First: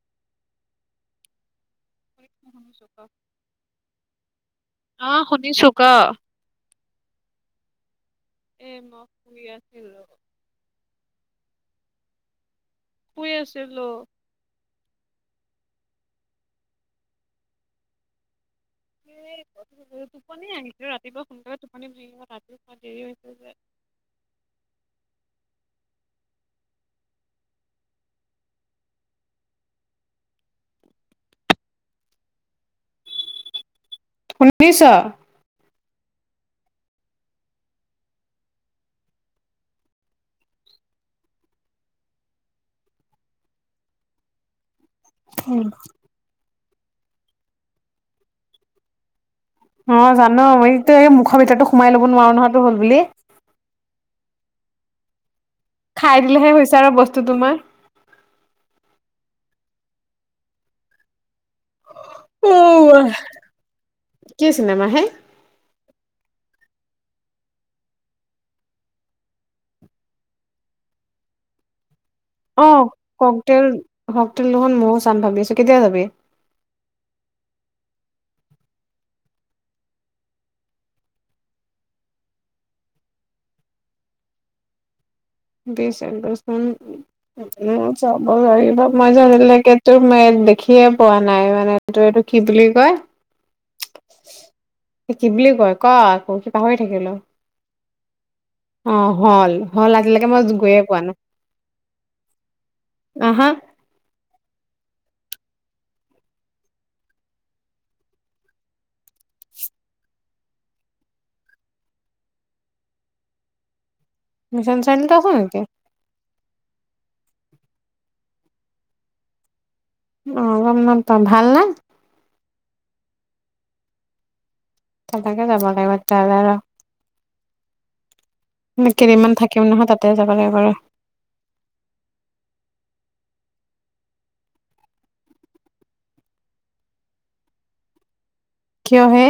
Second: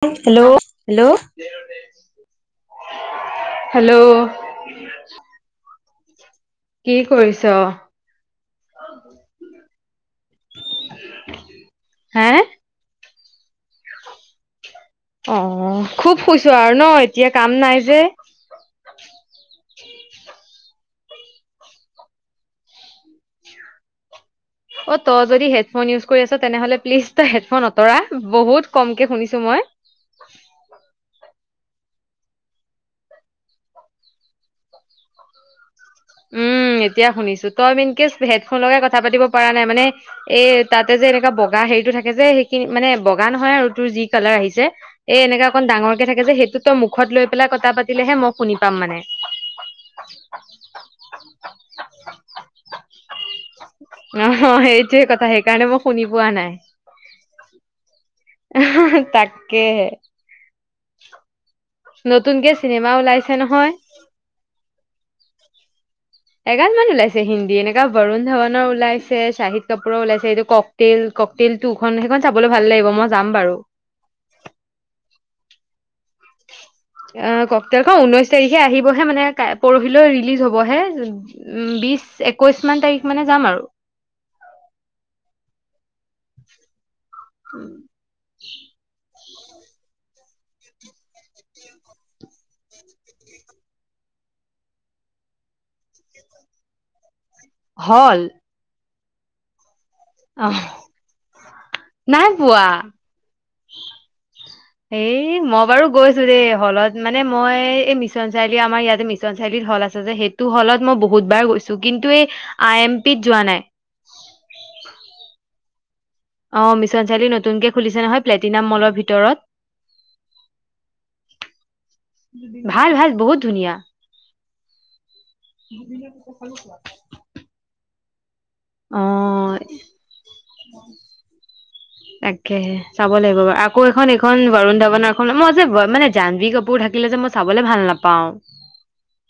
Hello hello hello অ শুনিছো ক কি কৰিছ এ মই শুই আছিলো হা শুই আছিলো অ খুব শুইছো আৰু ন এতিয়া কাম নাই যে এ টোপনি আহি গল ৰাতিপুৱা সোনকালে টোপনি ভাগিব ৰাতিও হোৱা দেৰি হৈছে যে অ তই যদি হেডফোন ইউজ কৰি আছ তেনেহলে প্লিজ তই হেডফোন আঁতৰা বহুত কমকে শুনিছো মই ঊনৈছ উম এতিয়া শুনিছো তই মন কেছ হেডফোন লগাই কথা পাতিব পৰা নাই মানে এই তাতে যে এনেকুৱা বগা হেৰিটো থাকে যে সেইখিনি মানে বগা নহয় আৰু তোৰ যি কালাৰ আহিছে এ এনেকা অকণ ডাঙৰকে থাকে যে সেইটো ত মুখত লৈ পেলাই কথা পাতিলেহে মই শুনি পাম মানে অ জানো মই। মুখৰ ভিতৰতো সোমাই ল'ব নোৱাৰো নহয়ো হ'ল বুলি। যেই কথাে। সকাৰণে মই শুনি খাই পোৱা দিলেহে নাই হৈছে আৰু বস্তু তোমাৰ তাকেহে। অ [unintelligible] নতুনকে চিনেমা ওলাইছে নহয়। কি চিনেমা হে এগান মান ওলাইছে, হিন্দী এনেকা বৰুণ ধাৱাননৰ ওলাইছে, শাহিদ কাপুৰৰ ওলাইছে এইটো ককটেল ককটেল টোখন সেইখন। চাবলৈ ভাল অ লাগিব মই যাম কক বাৰু তেল কক তেল দুখোন ময়ো চাম ভাবি আছো কেতিয়া যাবি। আহ ককতেল খন ঊনৈশ তাৰিখে আহিবহে মানে পৰহিলৈ ৰিলিজ হবহে উ বিশ একৈশ মান তাৰিখ মানে যাম আৰু। বিছ একৈছ মান। উম চাব লাগিব মজাৰ লাগিব। এইবিলাকে তোৰ মই দেখিয়ে পোৱা নাই। মানে তোৰ এইটো কি বুলি কয় মুমহ কি বুলি কয় ক আকৌ কি পাহৰি থাকিলো। হল। অ হল হল আ। অহ নাই পোৱা আহা এই। এ মই বাৰু গৈছো দেই। হলত মানে মই এই মিছন চাৰিআলি আমাৰ ইয়াতে মিছন চাৰিলিত মই বাৰু গৈছো দেই। হলত মানে মই এই মিছন চাৰিআলিত আমাৰ ইয়াতে মিছন চাৰিআলিত হল আছে যে সেইটো হলত মই বহুত বাৰ গৈছো কিন্তু এই আই এম পিত যোৱা নাই। মিছন চাৰিআলিত আছে নেকি। তো। অ মিছন চাৰিআিলিত নতুনকে খুলিছে নহয় প্লেটিনাম মলৰ ভিতৰত। অ গম নাপাম ভাল না। ভাল ভাল বহুত ধুনীয়া। ত তাকে যাবা লাগিব চাই লও ৰ। মানে অ কেইদিমান থাকিম নহয় তাতে যাবা লাগিব ৰ। তাকেহে চাব লাগিব বাৰু আকৌ এখন এইখন বৰুণ ধাৱনাৰখন মই যে মানে জান্ভী কাপোৰ থাকিলে যে মই চাবলৈ ভাল নাপাওঁ। কিয় হে?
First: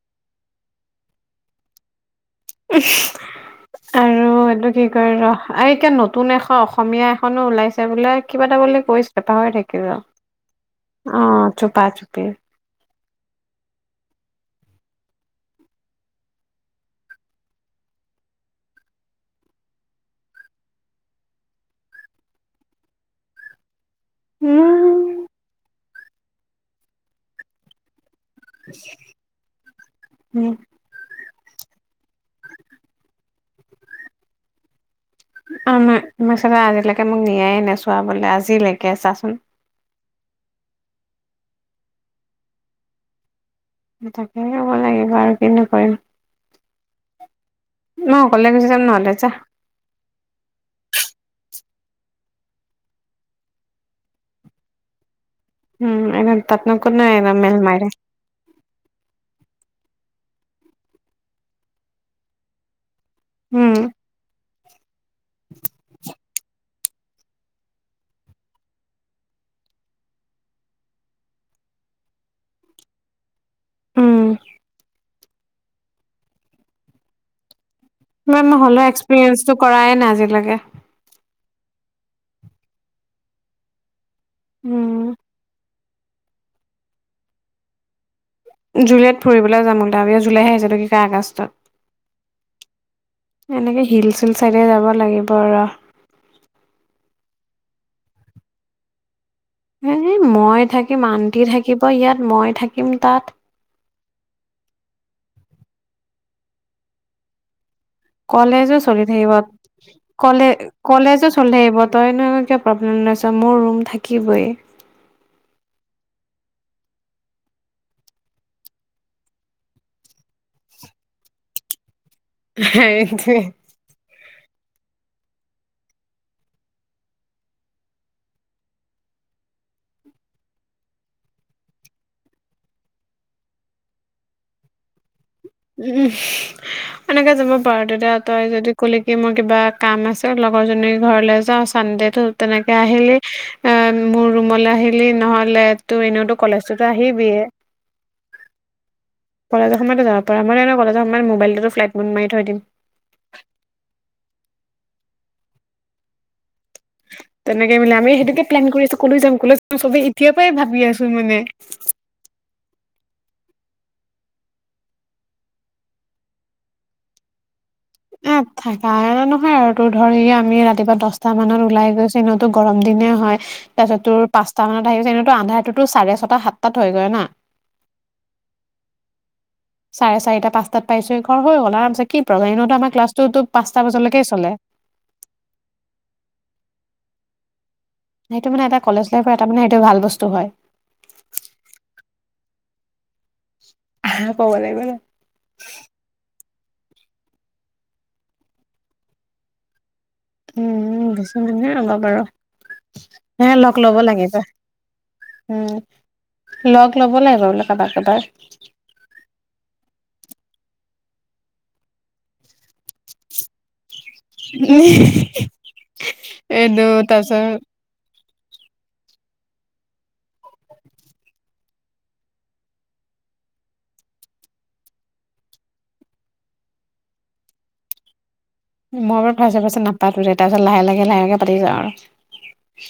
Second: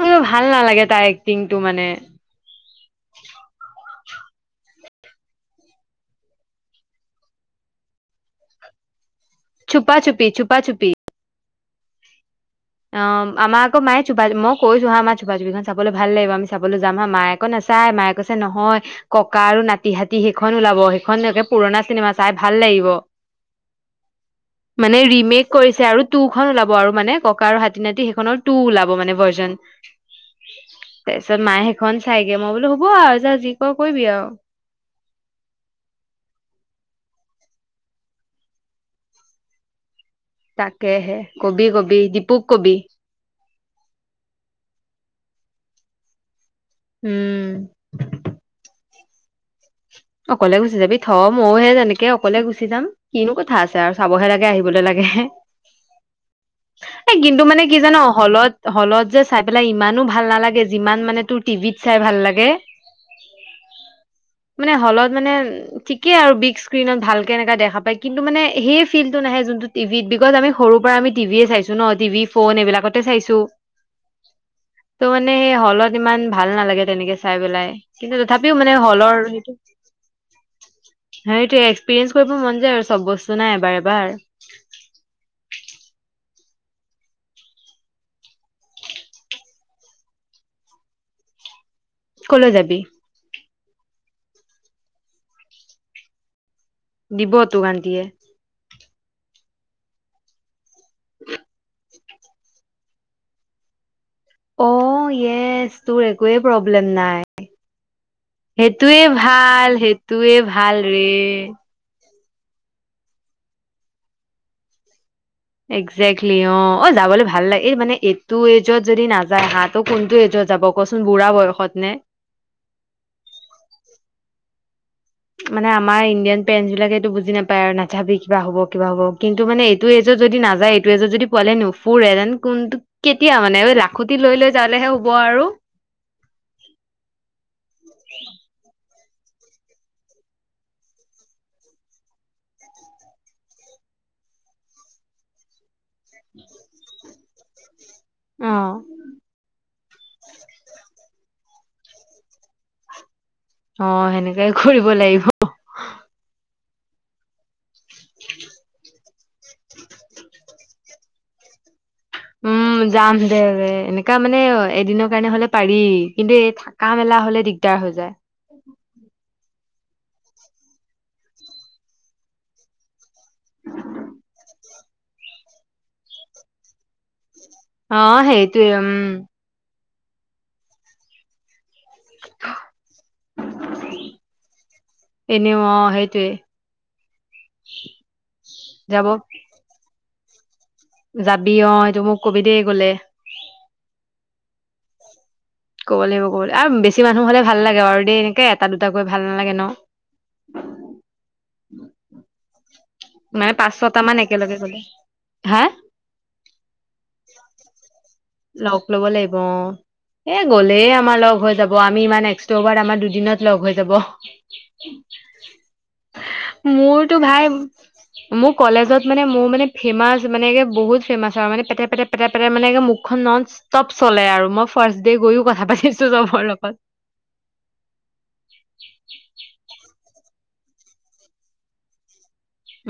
মোৰ ভাল নালাগে তাই এক্টিংটো মানে। উফ আৰু এইটো কি কয় ৰ আৰু এতিয়া নতুন এখন অসমীয়া এখনো ওলাইছে বোলে কিবা এটা বুলি কৈছে। টা হৈ ঢেকিব চুপা চুপি চুপা চুপি অ। চুপা চুপি। অ আমাৰ আক মায়ে চা মই কৈছো হা আমাৰ চোপা চবিখন চাবলৈ ভাল লাগিব। আমি চাবলৈ যাম হা মায়েক নাচায় মায়ে কৈছে নহয় ককা আৰু নাতিহতি সেইখন ওলাব সেইখনে পুৰণা চিনেমা চাই ভাল লাগিব। মানে উম ৰিমেক কৰিছে আৰু। টু খন ওলাব আৰু মানে। ককা আৰু হাতী নাতি। খনৰ টু ওলাব মানে ভাৰ্জন। তাৰপিছত মাহে সেইখন চাইগে মই বোলো হ'ব আৰু যা যি কৰ কৰিবি আৰু। আমাৰ মমাৰ আজিলৈকে মোক নিয়াইে নেচোৱা বোলে আজিলৈকে চাচোন। তাকেহে কবি কবি দীপুক কবি। তাকেই ক'ব লাগিব আৰু কিনো কৰিম। উম। মই অকলে গুচি যাম নহ'লে। যাহ। অকলে গুচি যাবি থ মও যেনেকে অকলে গুচি যাম কিনো কথা আছে আৰু চাবহে লাগে আহিবলৈ লাগে। উম একদম তাতনো কোনে এ একদম কিন্তু মেল মানে কি মাৰে জান হলত হলত যে চাই পেলাক ইমানো ভাল নালাগে যিমান মানে তোৰ টিভিত চাই ভাল লাগে। উম মানে হলত। মানে ঠিকে আৰু বি স্ক্ৰীণত ভালকে এনেকা দেখা পায় কিন্তু মানে সেই ফিল্ডটো নাহে যোনটো টিভিত বিকজ আমি সৰুৰ পৰা আমি টিভিয়ে চাইছো ন টিভি ফোন এইবিলাকতে চাইছো। উম। টো মানে সেই হলত ইমান ভাল নালাগে। তেনেকে চাই পেলাই কিন্তু তথাপিও মানে হলৰ। কৰায় নাই আজিলৈকে। সেইটোে এক্সপিৰীয়েঞ্চ কৰিব মন যায় আৰু চব বস্তু নাই এবাৰ এবাৰ। উম। জুলাইত ফুৰিবলৈ যাম উলাবি অ জুলাইহে আহিছিলো কি ক আগষ্টত। কলৈ যাবি? এনেকে হিল চিল চাইডে যাব লাগিব আৰু। দিব তোক আন্তিয়ে? এ মই থাকে, মান্তি থাকিব। তই ইয়াত মই থাকিম তাত। অ য়েচ তোৰ একোৱে প্ৰব্লেম নাই। কলেজো সেইটোৱে চলি থাকিব ভাল সেইটোৱে কলে ভাল কলেজো ৰে চলি থাকিব তই। [unintelligible] কা প্ৰব্লেম নাইছ মোৰ ৰুম থাকিবই। একজেক্টলি অ অ যাবলৈ ভাল লাগে এই মানে এইটো এজত যদি নাযায় হাঁহটো কোনটো এজত যাব কচোন বুঢ়া বয়সত নে? সেইটোৱে। মানে আমাৰ ইণ্ডিয়ান পেৰেন্টচ বিলাকে এইটো বুজি নাপায় আৰু নাযাবি কিবা হ'ব কিবা হ'ব কিন্তু মানে এইটো এজত যদি নাযায় এইটো এজত যদি পোৱালে নুফুুৰ যেন কোনটো কেতিয়া মানে লাখুটি লৈ লৈ যালেহে হ'ব আৰু। উম এনেকে যাব পাৰ তেতিয়া তই যদি কলি কি মোৰ কিবা কাম আছে লগৰজনী ঘৰলে যাওঁ চানডেতো তেনেকে আহিলি এ মোৰ ৰুমলে আহিলি নহ'লে তোৰ এনেওতো কলেজতো আহি বিয়ে। আহ সময় য পৰা ম কলেজৰমান মোবাইলটোতো ফ্লাইট মড মাৰি থৈ দিম। অ সেনেকাই কৰিব লাগিব। তেনে আম সেইটোকে প্লেন কৰি আছো। ক'লৈ যাম ক'লৈ যাম চবেই এতিয়াৰ পৰাই ভাবি আছো মানে। উম যাম দে দে এনেকা মানে এদিনৰ কাৰণে হলে পাৰি কিন্তু এই থকা মেলা হলে দিগদ। এ থাকা আনে নহয় আৰু তোৰ ধৰি আমি ৰাতিপুৱা দহটা মানত ওলাই গৈছ এ ইনেওতো গৰম দিনে হয় তাৰপিছত তোৰ পাঁচটা মানত আহি গৈছে এনেতোন্ধটোতো চাৰে ছটা সাতটাত হৈ গৈ না অ সেইটোৱে উম চাৰে চাৰিটা পাঁচটাত পাইছো ঘৰ হৈ গ'ল আৰু কিতো আমাৰ ক্লাছটো পাঁচটা বজালৈকে চলে এনেও অ সেইটোয়ে সেইটো মানে এটা কলেজ যাব লাইফ এটো মানে সেইটো ভাল বস্তু [unintelligible] হয় যাবি অ এইটো মোক কবি দেই গলে হ কব লাগিব ন ক'ব লাগিব ক'ব আৰু বেছি মানুহ হলে ভাল লাগে বাৰু দেই এনেকে এটা দুটাাকৈ ভাল নালাগে ন উম উ আব বাৰ হে মানে পাঁচ লগ ল'ব ছটা মান লাগিবা একেলগে গ'লে হা উম লগ ল'ব লাগিব বো কাৰোবাক কাৰোবাৰ লগ ল'ব লাগিব অ এ গলেই আমাৰ লগ হৈ যাব আমি ইমান এক্সব আমাৰ দুদিনত লগ হৈ যাব উ এইদ মোৰতো তচ ভাই মোৰ কলেজত মানে মোৰ মানে ফেমাচ মানেে বহুত ফেমাছ আৰু মানে পে পেট পেট পেট মানেে মোক খন নন ষ্টপ চলে আৰু মই ফাৰ্ষ্ট ডে গৈয়ও কথা পাতিছো চবৰ লগত পা উঠে তাৰ পাছত লাহে লাহে লাহে লকে পাতি যা আৰু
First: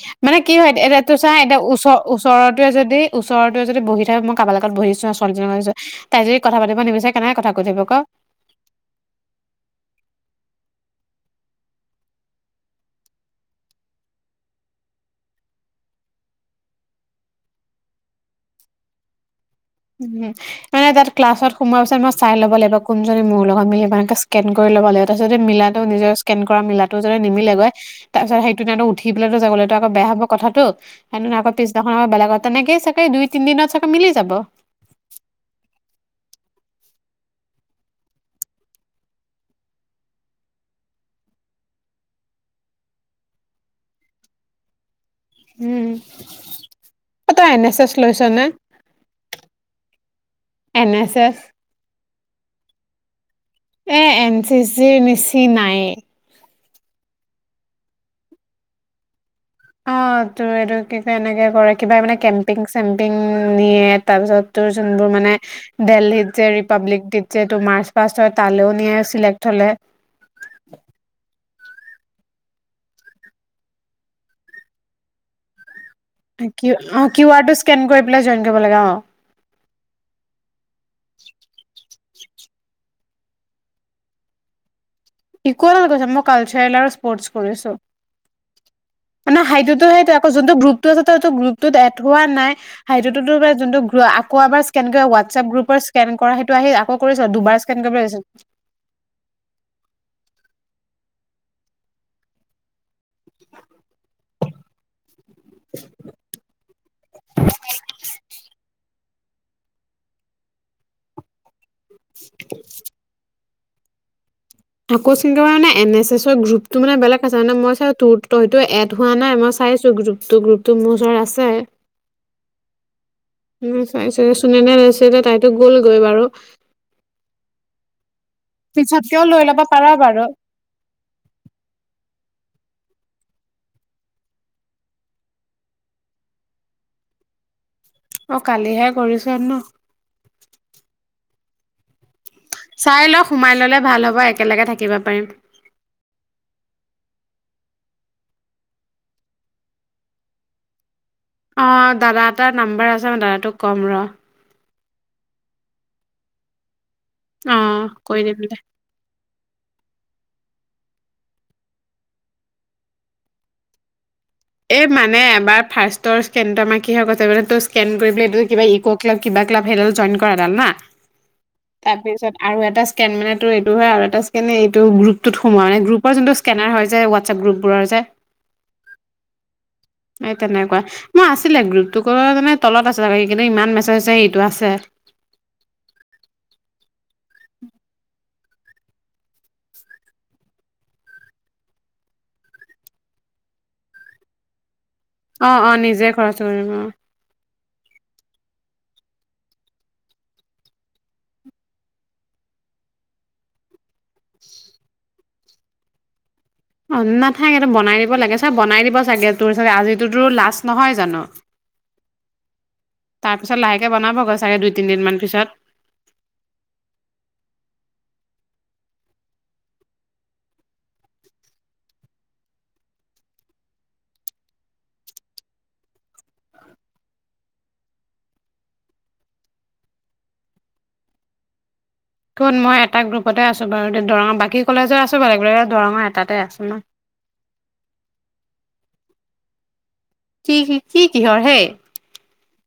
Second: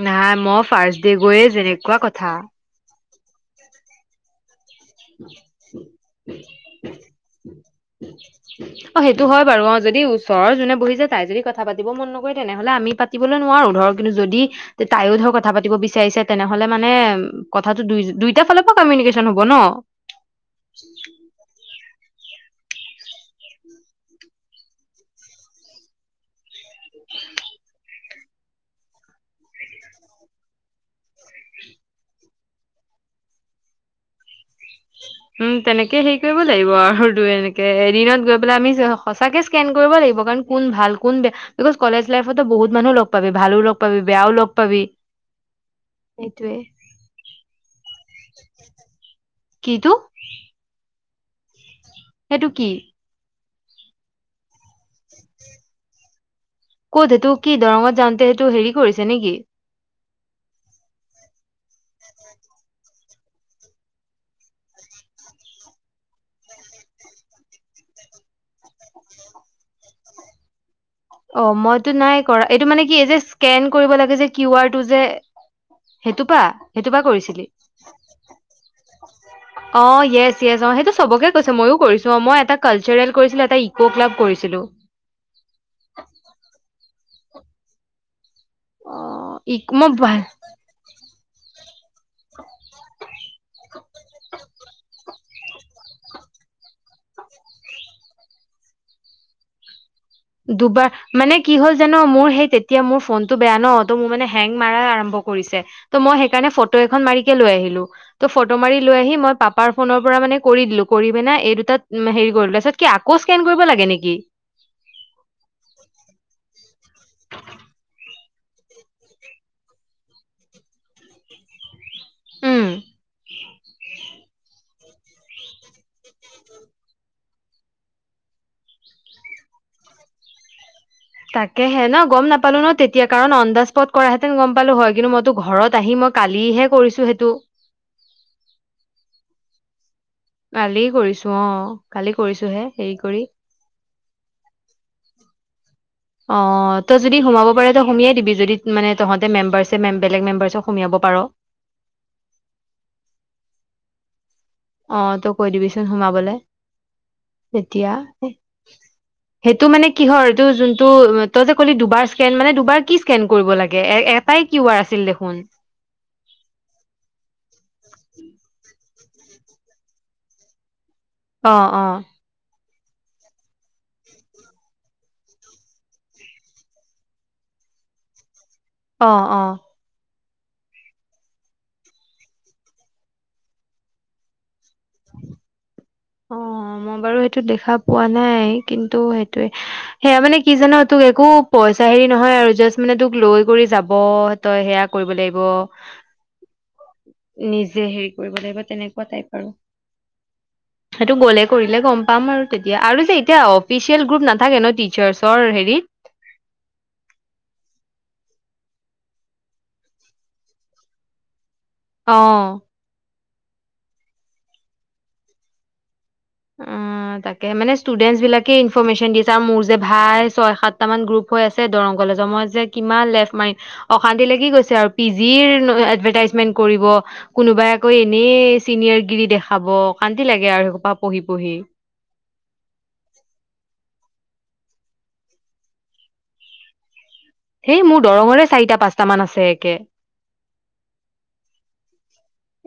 নাই মানে কি মই হয় ফাৰ্ষ্ট ডে এতিয়াটো চাই গৈয়ে এতিয়া ওচ যেনেকুৱা কথা ওচৰৰতোৱে যদি ওচৰতে যদি বহিথাক মই কাব লাগে বহিছো ছোৱালীজনছ তাই যদি [unintelligible] কথা পাতিব নিবিচাৰে কেনেকে কথা পাতিব অ সেইটো হয় বাৰু অ যদি ওচৰৰ যোনে তাই যদি কথা পাতিব মন নকৰে তেনেহলে আমি পাতিলৈ নোৱাৰো ধৰ কিন্তু যদি তাইও ধৰ কথা পাতি বিচাৰিছে তেনেহলে মানে কটোই দুই ফালৰ পৰা কিউনিকন হ উম মানে তাৰ ক্লাছত সোমাই মই চাই ল'ব লাগিব কোনজনী মোৰ লগত মিলি মকে স্কেন [unintelligible] কৰি ল'ব লাগে তাপিছত মিলাটো নিজেও স্কেন কৰা মিলাটো যতে নিমিলেগৈ তাৰ পিছত সেইটো তে উঠি [unintelligible] পেলেতো [unintelligible] যাবলৈতো আকৌ হব কথাটো সেইদি আকৌ পিদিনানৰ বেলেগৰ তেনেকে চাগে দুই তিনি দিনত চাগে মিলি যাব উম তেনেকে হেৰি কৰিব লাগিব আৰু এনেকে এদিনত গৈ পেলাই আমি সঁচাকে স্কেন কৰিব লাগিব কাৰণ কোন ভাল কোন বেয়া বিকজ কলেজ লাইফতো বহুত মানুহ লগ পাবি ভালো লগ পাবি বেয়াও লগ পাবি উম সেইটোৱে ত তই এন এছ এছ লৈছ নে কিটো এন এছ এছ সেইটো কি এ এন চি চিৰ মেচি নাই কত সেইটো কি দৰঙত যাওঁতে সেইটো হেৰি কৰিছে নেকি অ তোৰ এইটো কি কয় এনেকে কৰে কিবামখনে কেম্পিং চেম্পিং নিয়ে তাৰ পিছত ত যোনবোৰ মানে দেলহিত যে ৰিপাব্লিক ড যে তোৰ মাৰ্চ পাষ্ট হয় তালৈও নিয়ে চিলেক্ট হলে অ মইতো নাই কৰা এইটো মানে কি এই যে স্কেন কৰিব লাগে যে কিউ আৰটো যে সেইটো পা অ সেইটো পা কিউ কৰিছিলি আৰটো স্কেন কৰি পেলাই জইন কৰিব লাগে অ। অ য়েচ য়েছ অ সেই চবকে কৈছে ময়ো কৰিছো। ত' মই এটা কালচাৰেল কৰিছিলো এটা ইকো ক্লাব কৰিছিলো। ইক ক্লাবত কৰিছ মই কালচাৰেল আৰু স্পৰ্টচ কৰিছো। অ ই সেইটো মই সেইটোবে ভা- আকৌ জোনটো গ্ৰুপটো আছে টো তই টো গ্ৰুপ টো এড হোৱা নাই সেইটোটো বোলে জোনটো আকৌ এবাৰ ইস্ক্ৰেন কৰি হোৱাটচপ গ্ৰুপৰ ইছক্ৰেন কৰা হেইটো আকৌ কৰিছ দুবাৰ ইচক্ৰেন কৰিব দিছে। দুবাৰ মানে কি হ'ল জান মোৰ সেই তেতিয়া মোৰ ফোনটো বেয়া ন ত মোৰ মানে হেং মাৰা আৰম্ভ কৰে। কৰিছে ত মই সেইকাৰণে ফটো এখন মাৰিকে লৈ আহিলোঁ ত ফটো মাৰি লৈ আহি মই পাপাৰ ফোনৰ পৰা মানে কৰি দিলো কৰি পেনাই এই দুটাত উ হেৰি কৰিলোঁ তাৰ পিছত কি আকৌ স্ক্ৰেন কৰিব লাগে নেকি? আকৌ স্ক্ৰেন কৰিব লাগে মানে এন এছ এছৰ গ্ৰুপটো মানে বেলেগ আছে মানে মই চাই তোৰ ততো এড হোৱা নাই মই চাইছো গ্ৰুপটো গ্ৰুপটো মোৰ ওচৰত আছে। উম উম চাই চুনেনে লছে তাইতো গ'লগৈ বাৰু পিছত কিয় লৈ ল। পাৰ বাৰু। তাকেহে ন গম নাপালো ন তেতিয়া কাৰণ অন দা স্পট কৰাহেতেন গম পালো হয় কিন্তু মইতো ঘৰত আহি মই কালিহে কৰিছো। সেইটো অ কালিহে কৰিছ ন? কালীয়ে কৰিছো অ। কালি কৰিছোহে হেৰি চাই কৰি লও সোমাই ললে ভাল হ'ব। এক একেলগে থাকিব পাৰিম। অ ত' যদি সোমাব পাৰে ত সোমিয়াই দিবি যদি মানে তহঁতে মেম্বাৰছে বেলেগ মেম্বাৰ্চ সোমিয়াব পাৰ। অ দাদা এটাৰ নাম্বাৰ আছে মই দাদাটোক ক'ম ৰ। অ তই কৈ দিবিচোন সোমাবলৈ। অ কৈ দিম দে। সেইটো মানে কিহৰ এইটো যোনটো তই যে ক'লি দুবাৰ স্ক্ৰেন মানে দুবাৰ কি স্ক্ৰেন কৰিব লাগে এ এ এ মানে এবাৰ ফাষ্টৰ স্ক্ৰেন টো মানে আমাৰ কি হয় গৈছে তই স্ক্ৰেন কৰিবলে কিবা ইকো ক্লাব কিবা ক্লাব সেইডাল জইন কৰাডাল না। অ অ তাৰপিছত আৰু এটা, স্ক্ৰেন মানেটো এইটো হয় আৰু এটা স্ক্ৰেন এইটো গ্ৰুপটোত সোমোৱা মানে গ্ৰুপৰ যোনটো স্কেনাৰ হয় যে হোৱাটছএপ গ্ৰুপবোৰৰ যে অ অ। এই তেনেকুৱা মই আছিলে গ্ৰুপটো ক মানে তলত আছিল স কিন্তু ইমান মেছেজ আছে ইটো আছে। অ মই বাৰু সেইটো দেখা পোৱা নাই কিন্তু সেইটোয়ে সেয়া মানে কি জান তোক একো পইচা হেৰি নহয় আৰু জাষ্ট মানে তোক লৈ কৰি যাব তই সেয়া। কৰিব লাগিব অ অ নিজে খৰচ কৰিম আৰু। যে হেৰি কৰিব লাগিব তেনেকুৱা টাইপ আৰু। সেইটো গ'লে কৰিলে গম পাম আৰু তেতিয়া আৰু যে এতিয়া অফিচিয়েল গ্ৰুপ নাথাকে ন টিচাৰ্চৰ হেৰিত। অ নাথাকেটো বনাই দিব লাগে চাৰ বনাই দিব চাগে তোৰ আজিটোতো লাষ্ট নহয় জানো। অ। তাৰ পিছত লাহেকে বনাবগৈ চাগে দুই তিনদিনমান পিছত অ তাকে মানে ষ্টুডেন্টছ বিলাকে ইনফৰমেচন দিছে আৰু মোৰ যে ভাই ছয় সাতটা মান গ্ৰুপ হৈ আছে দৰং কলেজৰ মই যে কিমান লেফ মাৰিম অশান্তি লাগি গৈছে আৰু পি জিৰ এডভাৰটাইজমেন্ট কৰিব কোনোবাই আকৌ এনেই চিনিয়ৰ গিৰি দেখাব অশান্তি লাগে আৰু পঢ়ি পঢ়ি কোন মই এটা গ্ৰুপতে আছো বাৰু দে দৰঙৰ বাকী কলেজৰ আছো বাৰু বেলেগ বেগ দৰঙৰ এটাতে আছোঁ সেই মোৰ দৰঙৰে চাৰিটা পাঁচটা মান আছে একে কি, কি, কি কিহৰ হেই?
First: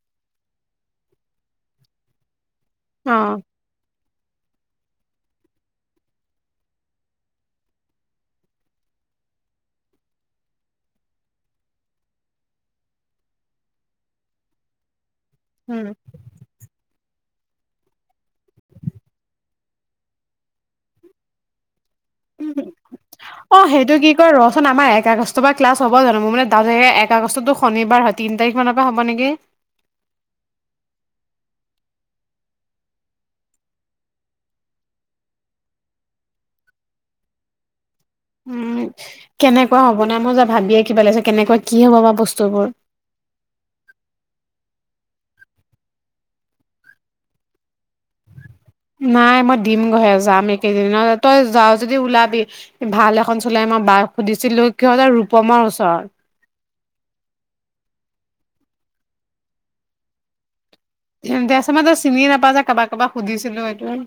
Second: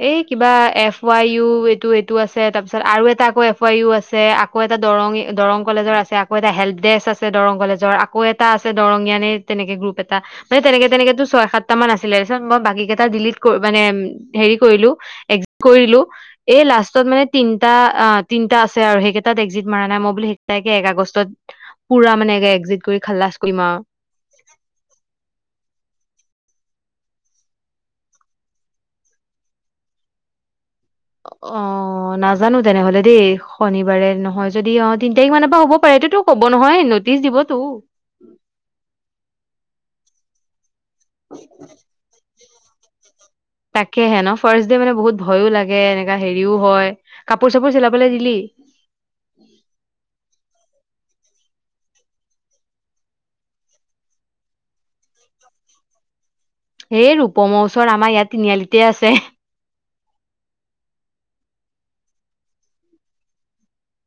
এই কিবা এফ ৱাই ইউ এইটো-এইটো আছে। এ তাৰ পিছত আৰু অ এটা আকৌ এফ আই ইউ আছে। আছে আকৌ এটা দৰং-দৰং কলেজৰ আছে, আকৌ এটা হেল্প ডেস্ক আছে দৰং কলেজৰ, আকৌ এটা আছে দৰংয়িয়ান এ তেনেকে গ্ৰুপ এটা মানে তেনেকে তেনেকেটো ছয় সাতটা মান আছিলে। তাৰপিছত মই বাকি কেইটা ডিলিট ক মানে হেৰি কৰিলো এক্সিট কৰি উম দিলোঁ, এই লাষ্ট ত মানে তিনিটা অ তিনিটা আছে আৰু সেইকেইটাত একজিট মৰা নাই মই বুলো সেইকেইটাকে এক আগষ্টত পুৰা মানে উ এক্সিট কৰি খালাচ অ কৰিম আৰু সেইটো কি কয় ৰচোন আমাৰ এক আগষ্ট পা ক্লাছ হ'ব জানো? মোৰ মানে দাউট লাগিছে এক আগষ্টতটো শনিবাৰ হয় তিন তাৰিখ মানৰ পৰা হ'ব নেকি? অ নাজানো তেনেহলে দেই শনিবাৰে নহয় যদি অ তিন তাৰিখ মানৰ পৰা হব পাৰে এইটোতো কব নহয় নটিচ দিবতো উম', কেনেকোৱা হ'ব নাই, মই যে ভাবিয়ে কিবা লাগিছে, কেনেকোৱা কি হব বা বস্তু জবৰ তাকেহে ন? ফাৰ্ষ্টডে মানে বহুত ভয়ো লাগে এনেকা হেৰিও হয় কাপোৰ চাপোৰ চিলাব নাই মই দিম গৈহে যাম এইকেইদিন দিনতে তই যাৱ যদি ওলাবি ভাল এখন চুলাই মই বাক সুধিছিলো সিহঁতৰ ৰূপমৰ ওচৰত এই ৰূপমৰ ওচৰত আমাৰ ইয়াত তিনিআলিতে আছে দেচোন তই চিনি নাপাওঁ যে কাবাক কাবাক সুধিছিলো এইটোৱে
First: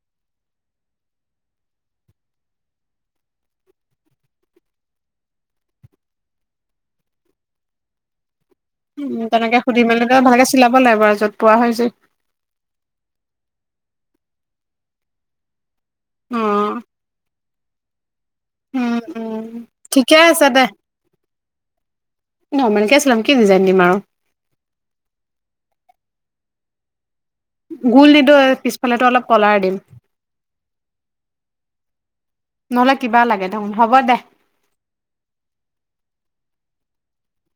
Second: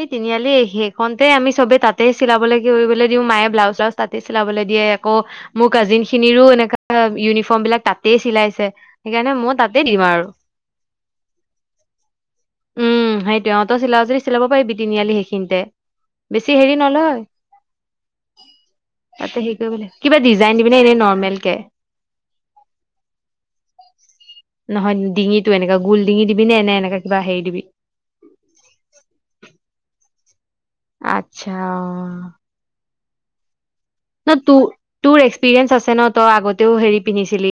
এই তিনিআলি সেইখনতে আমি চবে তাতে চিলাবলৈ কৰিবলৈ দিওঁ মায়ে ব্লাউজ-শ্লাউজ তাতেই চিলাবলৈ দিয়ে, আকৌ মোৰ কাজিন খিনিৰো এনেকা ইউনিফৰ্ম বিলাক তাতেই চিলাইছে উম', সেইকাৰণে মই তেনেকে তাতে সুধি দিম মেলিলৈ আৰু ভালকে চিলাব লাগিব আৰু য'ত পোৱা হয় যে উম, সেইটোৱে অ', তই চিলাও যদি চিলাব পাৰিবি তিনিআলি সেইখিনিতে অ বেছি হেৰি নলয়, উম তাতে উম হে কৰিব। ঠিকে কিবা আছে ডিজাইন দে দিবিনে এনে নৰ্মেল কে? নৰ্মেলকে চিলাম কি ডিজাইন দিম আৰু নহয় ডিঙিটো এনেকা গোল ডিঙি দিবি নে এনে এনেকা কিবা হেৰি দিবি গোল নিদো পিছফালেতো অলপ কলাৰ দিম। আটচ্ছা অ নহলে কিবা লাগে ন ন তো-তোৰ এক্সপিৰিয়েন্স আছে নহয় তই আগতেও হেৰি পিন্ধিছিলি